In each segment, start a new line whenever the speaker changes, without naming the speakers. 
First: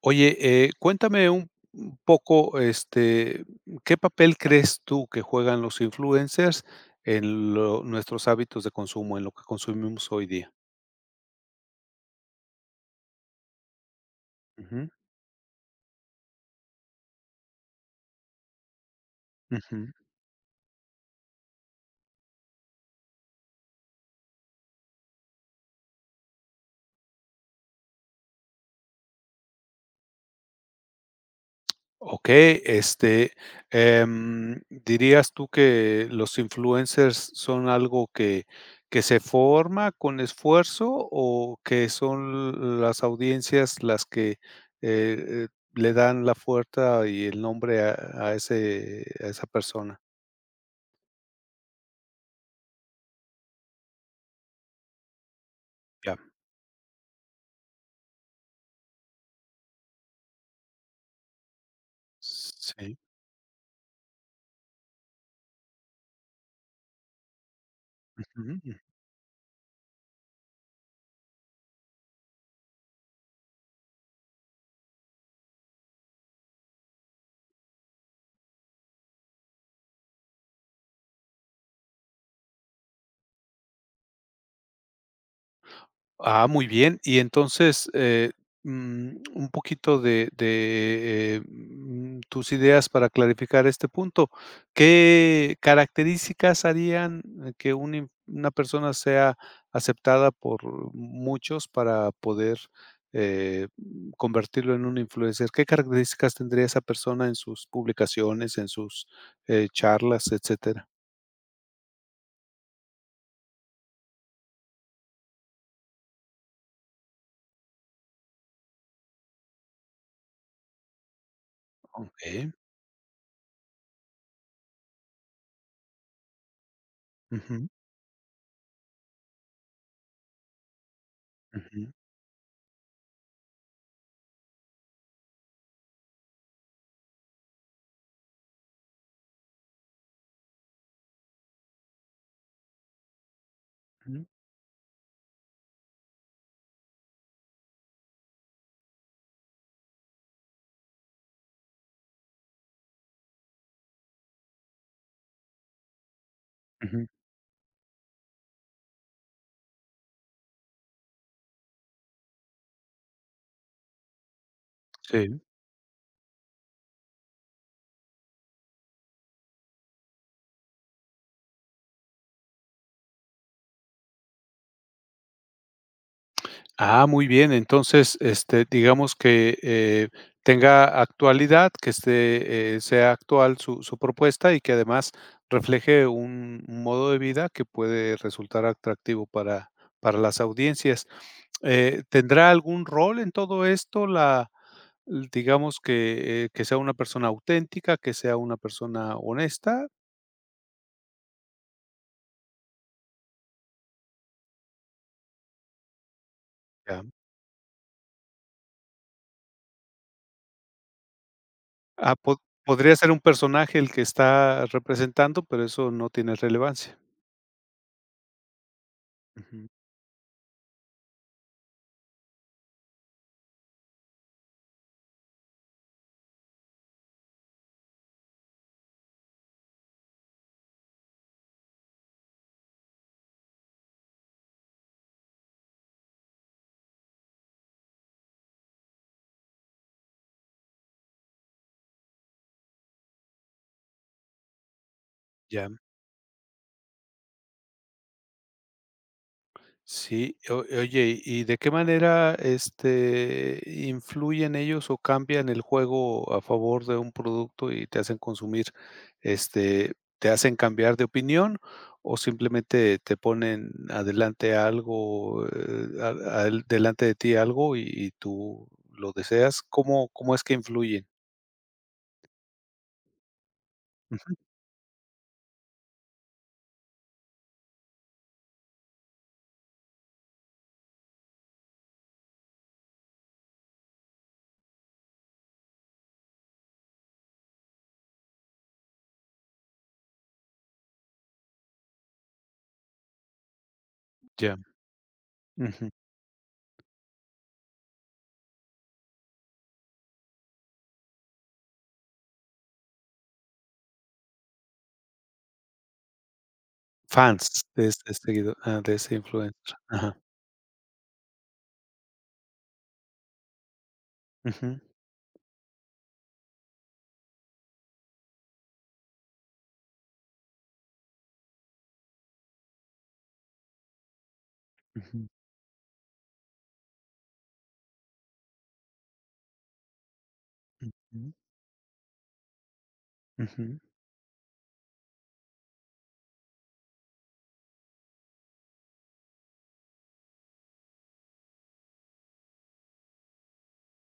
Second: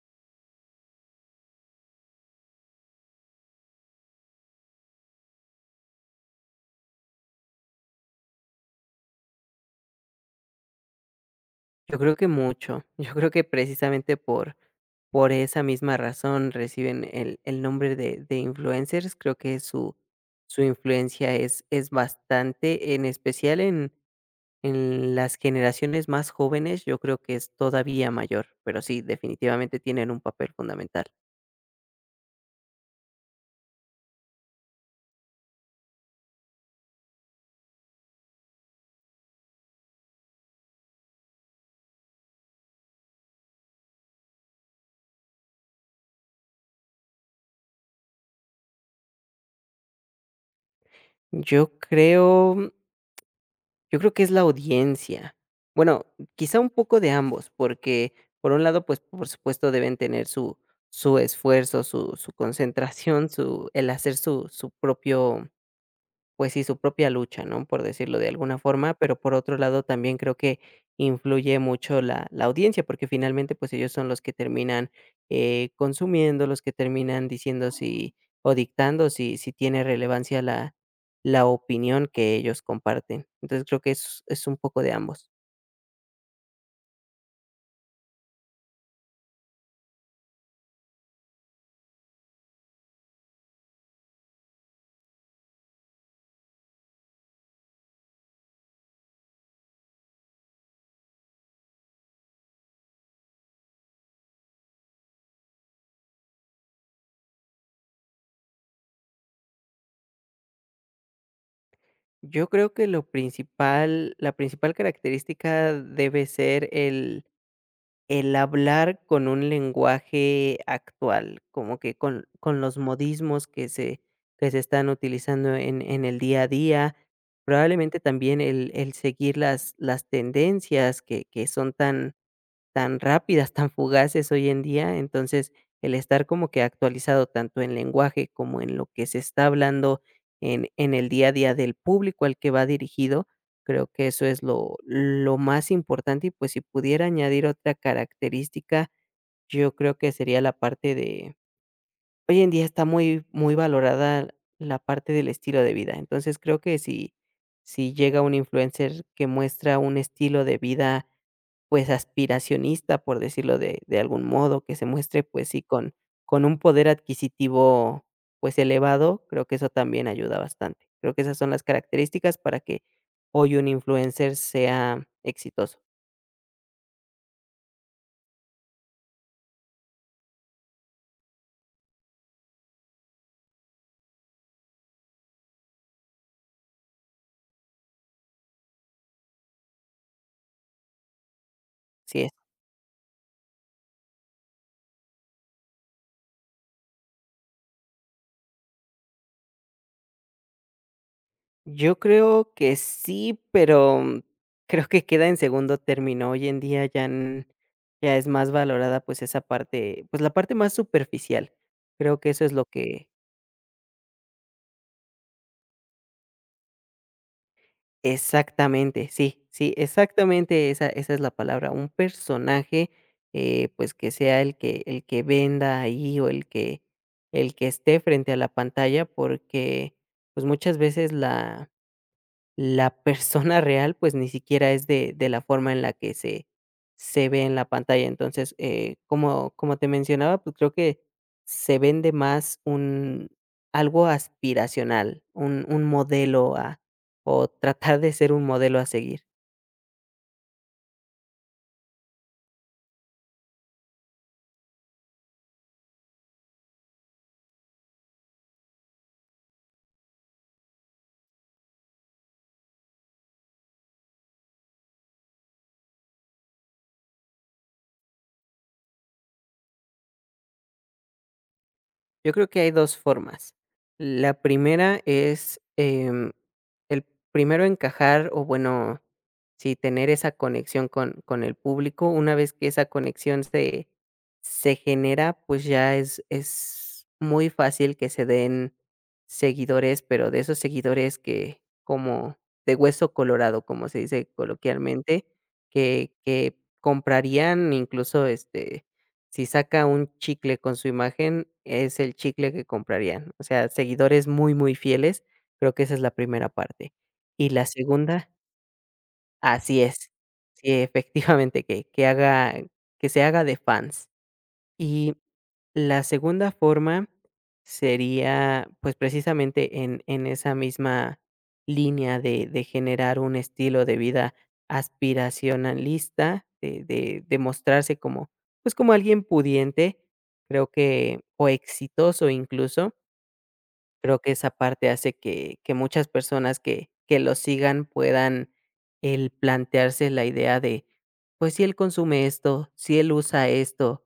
Oye, cuéntame un poco, este, ¿qué papel crees tú que juegan los influencers en lo nuestros hábitos de consumo, en lo que consumimos hoy día?
Yo creo que mucho. Yo creo que precisamente por,
Ujú,
por esa misma razón reciben el nombre de influencers. Creo que
ujú.
su influencia es bastante, en especial en las generaciones más jóvenes, yo creo que es todavía mayor, pero sí, definitivamente tienen un papel fundamental.
Okey, este, ¿dirías tú que los influencers son algo que se forma con esfuerzo o que son las audiencias las que, eh eh, le dan la fuerza y el nombre a ese a esa persona?
Yo creo Yo creo que es la audiencia. Bueno,
Ya.
quizá un poco de ambos, porque por un lado, pues por supuesto deben tener su esfuerzo, su
Sí.
concentración, su, el hacer su, su propio pues sí, su propia lucha, ¿no? Por decirlo de alguna
Ujú.
forma, pero por otro lado también creo que influye mucho la audiencia, porque finalmente pues ellos son los que terminan consumiendo, los que terminan diciendo si o dictando si tiene relevancia la opinión que ellos comparten. Entonces creo que es un poco de ambos.
Ah, muy bien. Y entonces, un poquito de de tus ideas para clarificar este punto. ¿Qué características harían que un in una persona sea aceptada por muchos para poder, convertirlo en un influencer? ¿Qué características tendría esa persona en sus publicaciones, en sus, charlas, etcétera?
Yo creo que lo principal, la principal característica debe ser el hablar con un lenguaje actual, como que con,
Okey.
con los modismos que se están utilizando en el día a día,
Ujú,
probablemente también el seguir las tendencias que son
ujú,
tan rápidas, tan fugaces hoy en día. Entonces, el estar como que actualizado tanto en lenguaje como en lo que se está hablando en el día a día del público al que va dirigido, creo que eso
ujú,
es lo más importante. Y pues si pudiera añadir otra característica, yo creo que sería hoy en día está muy, muy valorada la parte del estilo de vida. Entonces, creo que
ujú.
si, llega un influencer que muestra un estilo de vida, pues, aspiracionista, por decirlo de algún modo, que se muestre,
Sí.
pues sí, con un poder adquisitivo, pues, elevado, creo que eso también ayuda bastante. Creo que esas son las características para que hoy un influencer sea exitoso,
Ah, muy bien. Entonces, este, digamos que, tenga actualidad, que esté, sea actual su propuesta y que además refleje un modo de vida que puede resultar atractivo para las audiencias.
así es.
¿Tendrá algún rol en todo esto la digamos que sea una persona auténtica, que sea una persona honesta?
Yo creo que sí, pero, creo que queda en segundo término. Hoy en día
Ya.
ya es más valorada, pues, esa parte, pues, la parte más superficial.
Ah,
Creo que
po
eso es lo
podría
que
ser un personaje el que está representando, pero eso no tiene relevancia.
exactamente, sí,
Ujú,
sí, exactamente esa es la palabra, un personaje, pues, que sea el que venda ahí, o el que esté frente a la pantalla, porque, pues, muchas veces la persona real, pues, ni siquiera es de la forma en la que se ve en la pantalla. Entonces, como te mencionaba, pues, creo que se vende más un algo aspiracional, un
ya.
un modelo a o tratar de ser un modelo a seguir.
Sí, o oye, ¿y de qué manera, este, influyen ellos o cambian el juego a favor de un producto y te hacen consumir, este, te hacen cambiar de opinión o simplemente te ponen adelante algo, a al delante de ti algo y tú lo deseas? ¿Cómo es que influyen?
Yo creo que hay 2 formas. La
Ujú,
primera es, el primero encajar o bueno, sí, tener esa conexión con el público. Una vez que esa conexión se genera, pues ya es muy fácil que se den seguidores, pero de esos seguidores que como de hueso colorado, como se dice
ya,
coloquialmente,
ujú.
que comprarían incluso, si saca un chicle con su imagen, es el chicle que comprarían. O sea, seguidores muy, muy fieles. Creo que esa es la primera parte. Y
Fans
la
de este
segunda
seguido ah, de ese influencer.
así es.
Ajá.
Sí, efectivamente, que haga que se haga de fans.
Ujú,
Y la segunda forma sería, pues, precisamente en esa misma línea de generar un estilo de vida
ujú,
aspiracionalista, de mostrarse como, pues, como alguien pudiente, creo que
ujú,
o exitoso incluso.
ujú.
Creo que esa parte hace que muchas personas que lo sigan puedan el plantearse la idea de, pues, si él consume esto, si él usa esto,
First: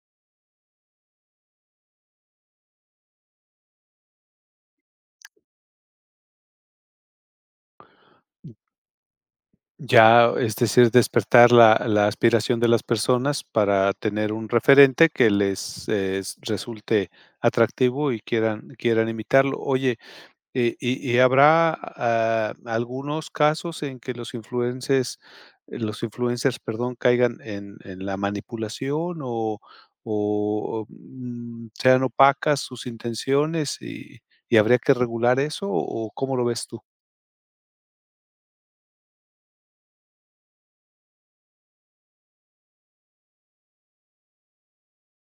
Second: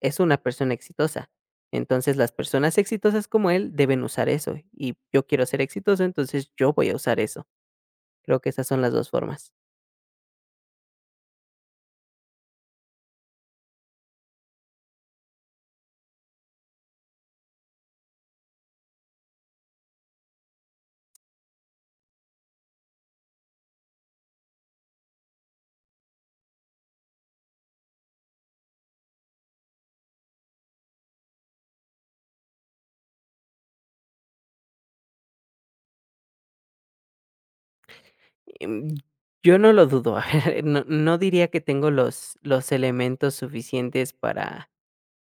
es una persona exitosa. Entonces, las personas exitosas como él deben usar eso, y yo quiero ser exitoso, entonces yo voy a usar eso. Creo que esas son las dos formas.
Ya, es decir, despertar la aspiración de las personas para tener un referente que les, resulte atractivo y quieran imitarlo. Oye, ¿y habrá, ah, algunos casos en que los influencers, perdón, caigan en la manipulación o, sean opacas sus intenciones y habría que regular eso, o ¿cómo lo ves tú?
Em, yo no lo dudo, A ver, no diría que tengo los elementos suficientes para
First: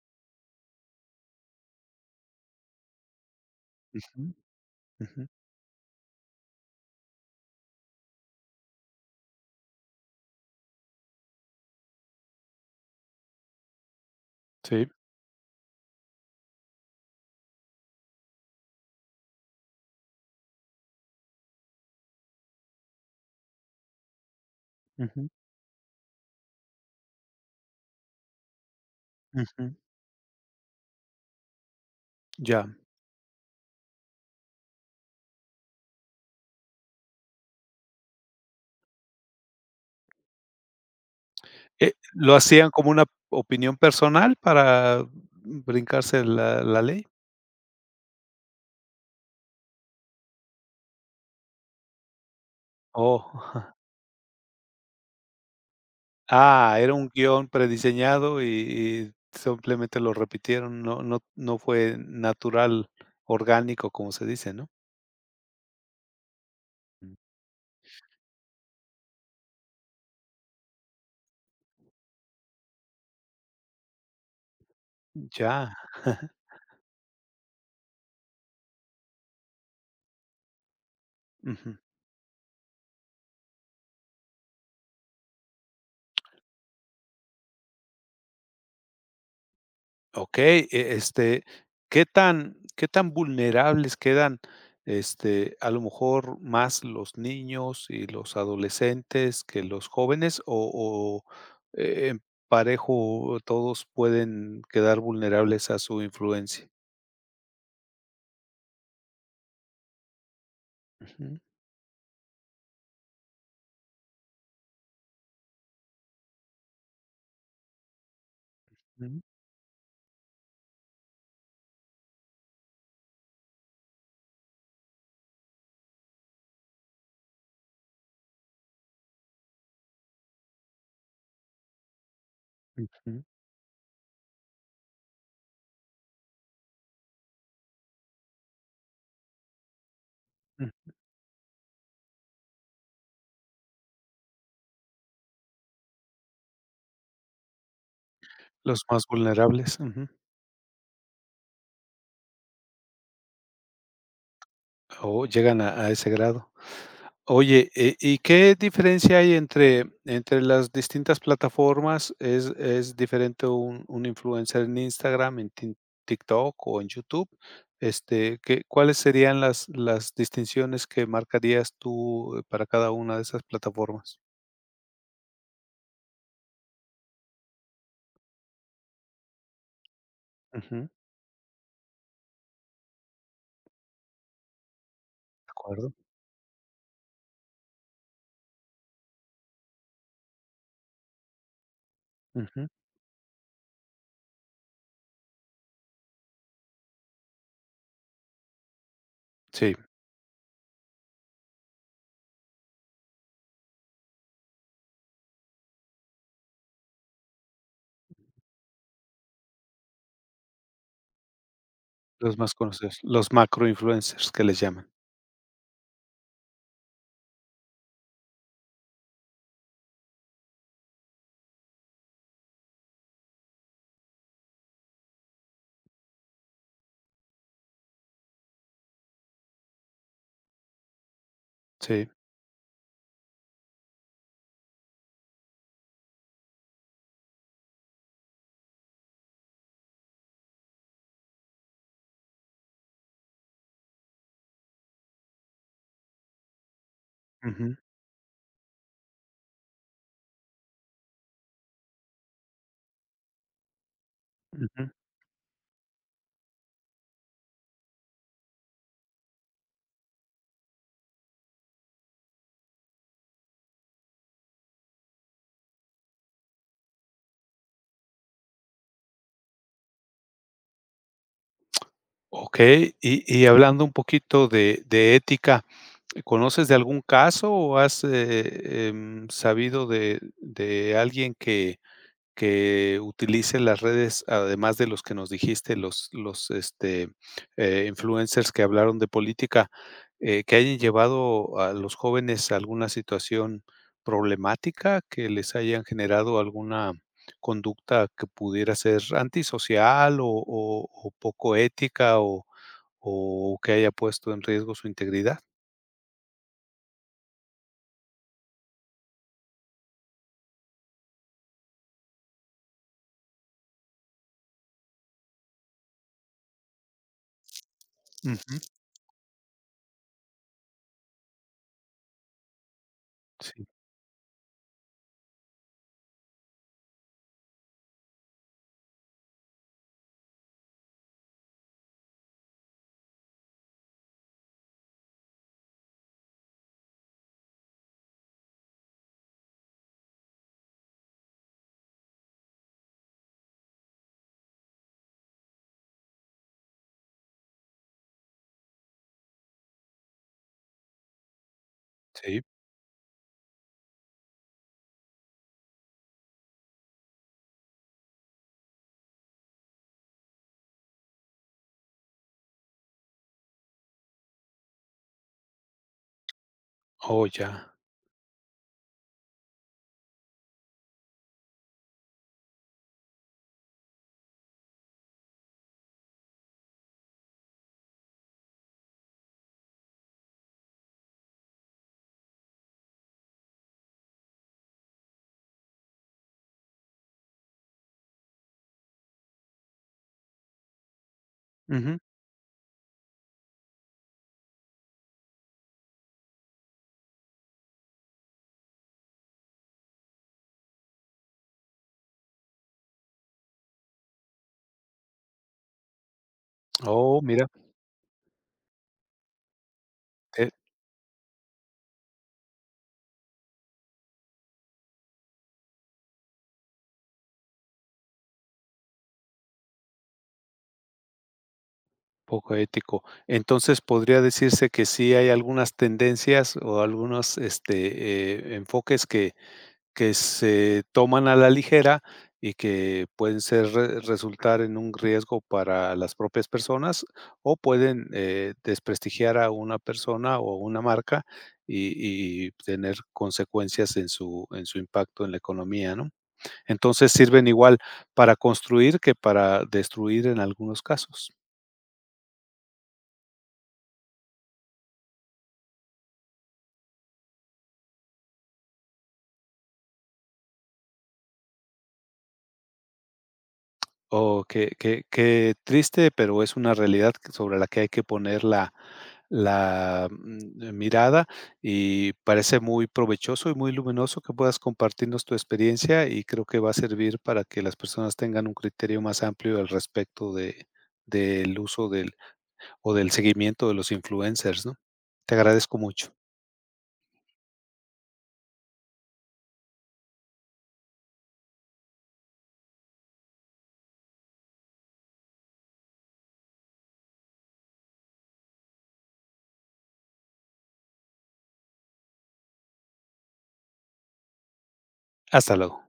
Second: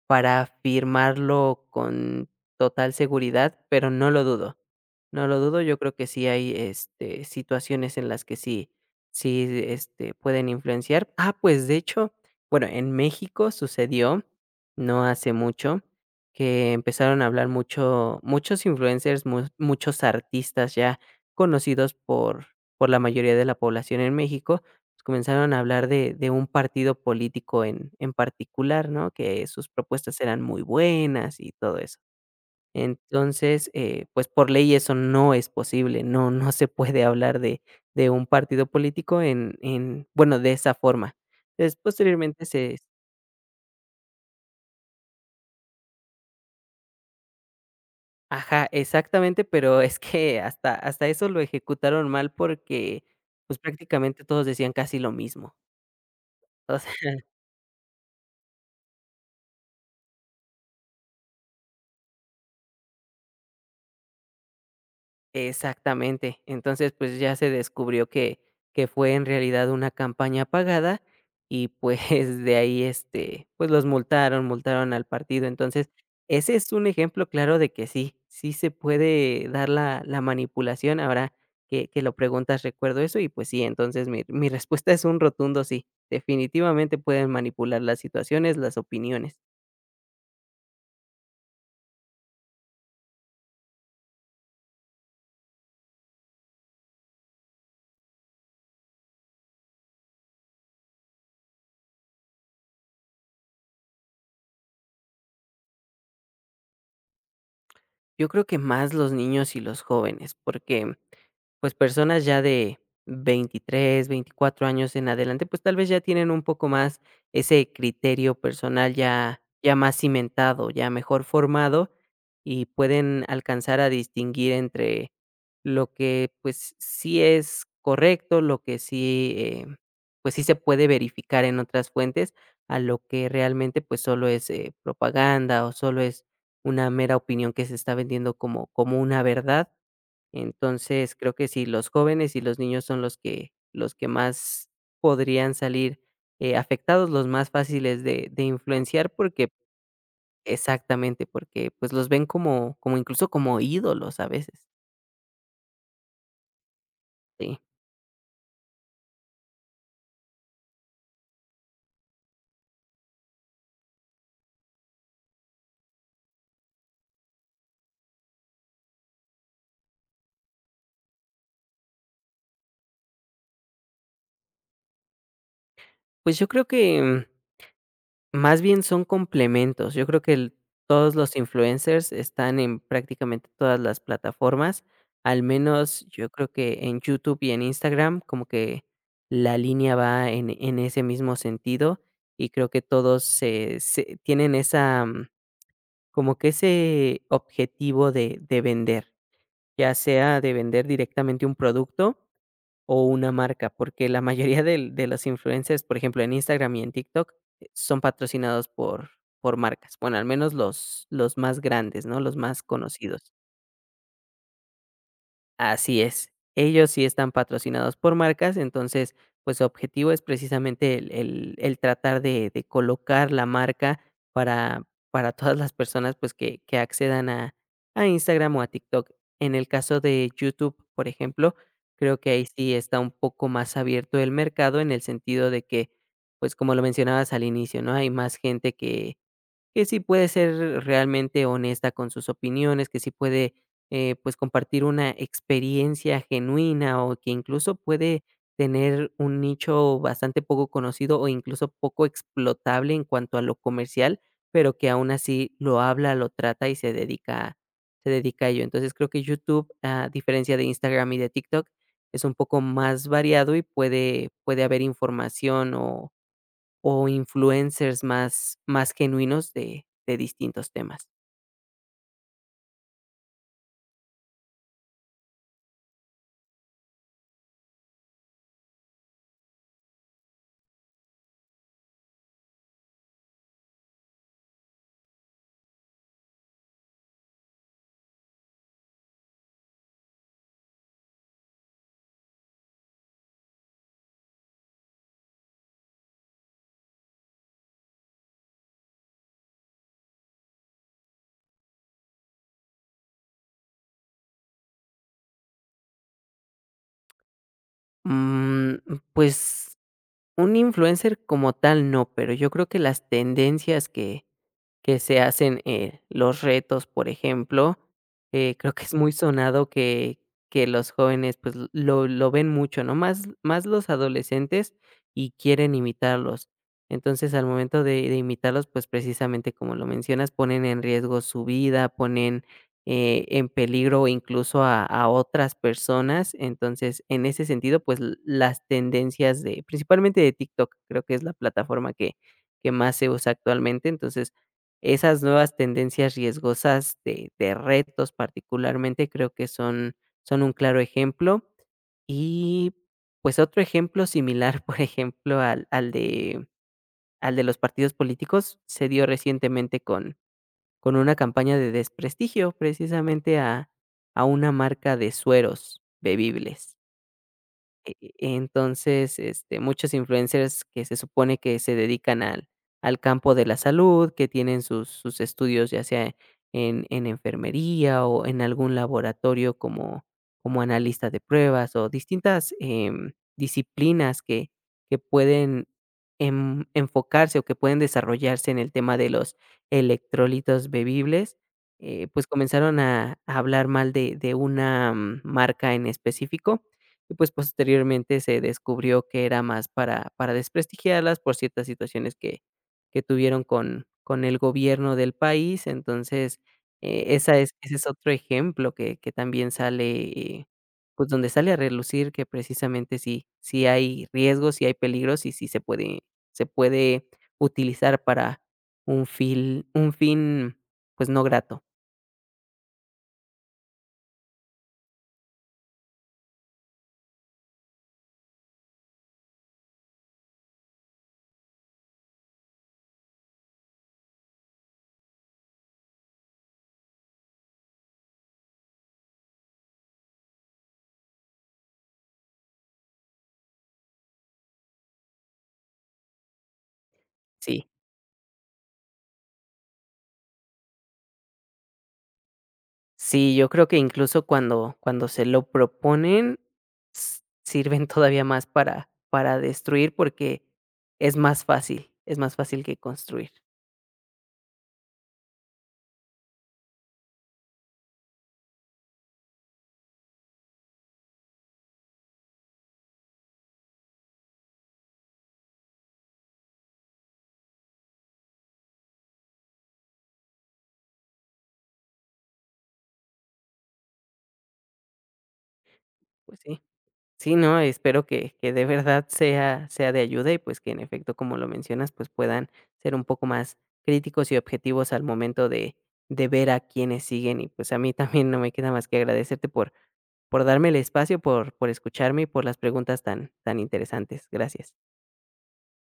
firmarlo con total seguridad, pero no
Ujú,
lo dudo.
ujú.
No lo dudo, yo creo que sí hay, situaciones en las que sí, pueden influenciar. Ah, pues, de hecho, bueno, en México sucedió,
Sí,
no hace mucho, que empezaron a hablar muchos influencers, mu muchos artistas ya conocidos por la mayoría de la población en México,
ujú,
comenzaron a hablar de un partido político en particular, ¿no? Que sus
ujú.
propuestas eran muy buenas y todo eso.
Ya,
Entonces, pues, por ley eso no es posible, no se puede hablar de un partido político de esa forma. Entonces,
¿lo
posteriormente
hacían
se
como una opinión personal para brincarse la ley?
ajá, exactamente, pero es que hasta eso lo ejecutaron mal porque,
Oh,
pues, prácticamente todos decían casi lo mismo. O
ah, era un
sea,
guión prediseñado y simplemente lo repitieron, no fue natural, orgánico, como se dice, ¿no?
exactamente. Entonces,
Mm.
pues, ya se descubrió que fue en realidad una campaña pagada y, pues, de ahí, pues, los multaron, al partido.
Ya,
Entonces, ese es un ejemplo claro de que sí, sí se puede dar la manipulación. Ahora
ujú.
que lo preguntas, recuerdo eso y, pues, sí, entonces mi respuesta es un rotundo sí. Definitivamente pueden manipular las situaciones, las opiniones.
Okey, este, ¿qué tan vulnerables quedan, este, a lo mejor más los niños y los adolescentes que los jóvenes? O, en parejo todos pueden quedar vulnerables a su influencia?
Yo creo que más los niños y los jóvenes, porque,
Ujú,
pues, personas ya de 23, 24 años en adelante, pues, tal vez ya tienen un poco más ese criterio personal
mm,
ya ya más cimentado, ya mejor formado, y pueden alcanzar a distinguir entre lo que, pues, sí es correcto, lo que sí, pues, sí se puede verificar en otras fuentes, a lo
ujú,
que realmente, pues, solo es, propaganda o solo es una mera opinión que se está vendiendo como una verdad.
mm.
Entonces, creo que sí, los jóvenes y los niños son los que más podrían salir, afectados, los más fáciles de
Los más
influenciar, porque
vulnerables, ujú.
exactamente, porque, pues, los ven como incluso como ídolos a veces,
Oh, llegan a ese grado.
sí.
Oye, ¿y qué diferencia hay entre las distintas plataformas? ¿Es diferente un influencer en Instagram, en Tin TikTok o en YouTube? Este, ¿qué cuáles serían las distinciones que marcarías tú, para cada una de esas plataformas?
Pues, yo creo que más bien son complementos. Yo creo que el
Ujú, de
todos los influencers están en prácticamente todas las plataformas, al
acuerdo.
menos yo creo que en YouTube y en Instagram como que la línea va en ese mismo sentido, y
Ujú.
creo que todos se tienen esa, como que ese objetivo de vender,
Sí,
ya sea de vender directamente un producto o una marca, porque la mayoría del de los influencers, por ejemplo, en Instagram y en TikTok, son patrocinados por marcas. Bueno, al menos los más grandes, ¿no? Los
los más
más
conocidos, los
conocidos.
macroinfluencers que les llaman.
Así es. Ellos sí están patrocinados por marcas, entonces, pues, su objetivo es precisamente el tratar de colocar la marca para para todas las personas, pues, que accedan a Instagram o a TikTok. En el caso de YouTube, por ejemplo,
Sí.
creo que ahí sí está un poco más abierto el mercado en el sentido de que, pues, como lo mencionabas al inicio, ¿no? Hay más gente que sí puede ser realmente honesta con sus opiniones, que sí puede, pues, compartir una experiencia genuina o que incluso
Ujú,
puede tener un nicho bastante poco conocido o incluso poco explotable en cuanto a lo comercial, pero que
ujú.
aún así lo habla, lo trata y se dedica a ello. Entonces, creo que YouTube, a diferencia de Instagram y de TikTok, es un poco más variado y puede haber información o influencers más genuinos de distintos temas.
Okey, y hablando un poquito de ética. ¿Conoces de algún caso o has, sabido de alguien que utilice las redes, además de los que nos dijiste, los, este, influencers que hablaron de política, que hayan llevado a los jóvenes a alguna situación problemática, que les hayan generado alguna conducta que pudiera ser antisocial o poco ética o que haya puesto en riesgo su integridad?
Mm, pues, un influencer como tal no, pero yo creo que las tendencias que se hacen, los retos, por ejemplo,
Ujú,
creo que es muy sonado que los jóvenes, pues, lo ven mucho, ¿no? Más
sí.
más los adolescentes y quieren imitarlos. Entonces, al momento de imitarlos, pues, precisamente, como lo mencionas, ponen en riesgo su vida, ponen, en peligro incluso a otras personas. Entonces, en ese sentido, pues, las tendencias de principalmente de TikTok, creo que es la plataforma que más se usa actualmente. Entonces, esas nuevas tendencias riesgosas de retos, particularmente, creo que son un claro ejemplo.
Sí.
Y, pues, otro ejemplo similar, por ejemplo, al de los partidos políticos, se dio recientemente con una campaña de desprestigio, precisamente, a una marca de sueros bebibles.
Oh, ya.
Entonces, muchos influencers que se supone que se dedican al campo de la salud, que tienen sus estudios, ya sea en enfermería o en algún laboratorio como analista de pruebas o distintas, disciplinas que pueden en enfocarse o que pueden desarrollarse en el tema de los electrolitos bebibles,
Ujú.
pues, comenzaron a hablar mal de una marca en específico y pues posteriormente se descubrió que era más para desprestigiarlas por ciertas situaciones que tuvieron con el gobierno del país. Entonces,
Oh,
esa
mira,
es ese es otro ejemplo que también sale,
eh,
pues, donde sale a relucir que precisamente sí sí hay riesgos, sí hay peligros y sí se puede utilizar para un fin, pues, no grato.
poco ético. Entonces, podría decirse que sí hay algunas tendencias o algunos, este, enfoques que se toman a la ligera y que pueden ser re resultar en un riesgo para las propias personas o pueden, desprestigiar a una persona o una marca y tener consecuencias en su impacto en la economía, ¿no? Entonces, sirven
Sí.
igual para construir que para destruir en algunos casos.
Sí, yo creo que incluso cuando se lo proponen, s sirven todavía más para destruir, porque es más fácil que construir.
Oh, qué triste, pero es una realidad que sobre la que hay que poner la la, mirada, y parece muy provechoso y muy luminoso que puedas compartirnos tu experiencia, y creo que va a servir para que las personas tengan un criterio más amplio al respecto de del uso del o del seguimiento de los influencers, ¿no? Te agradezco mucho.
Pues sí. Sí, no, espero que de verdad sea de ayuda y, pues, que en efecto, como lo mencionas, pues, puedan ser un poco más críticos y objetivos al momento de ver a quienes siguen. Y, pues, a mí también no me queda más que agradecerte por darme el espacio, por escucharme y por las preguntas tan interesantes. Gracias.
Hasta luego.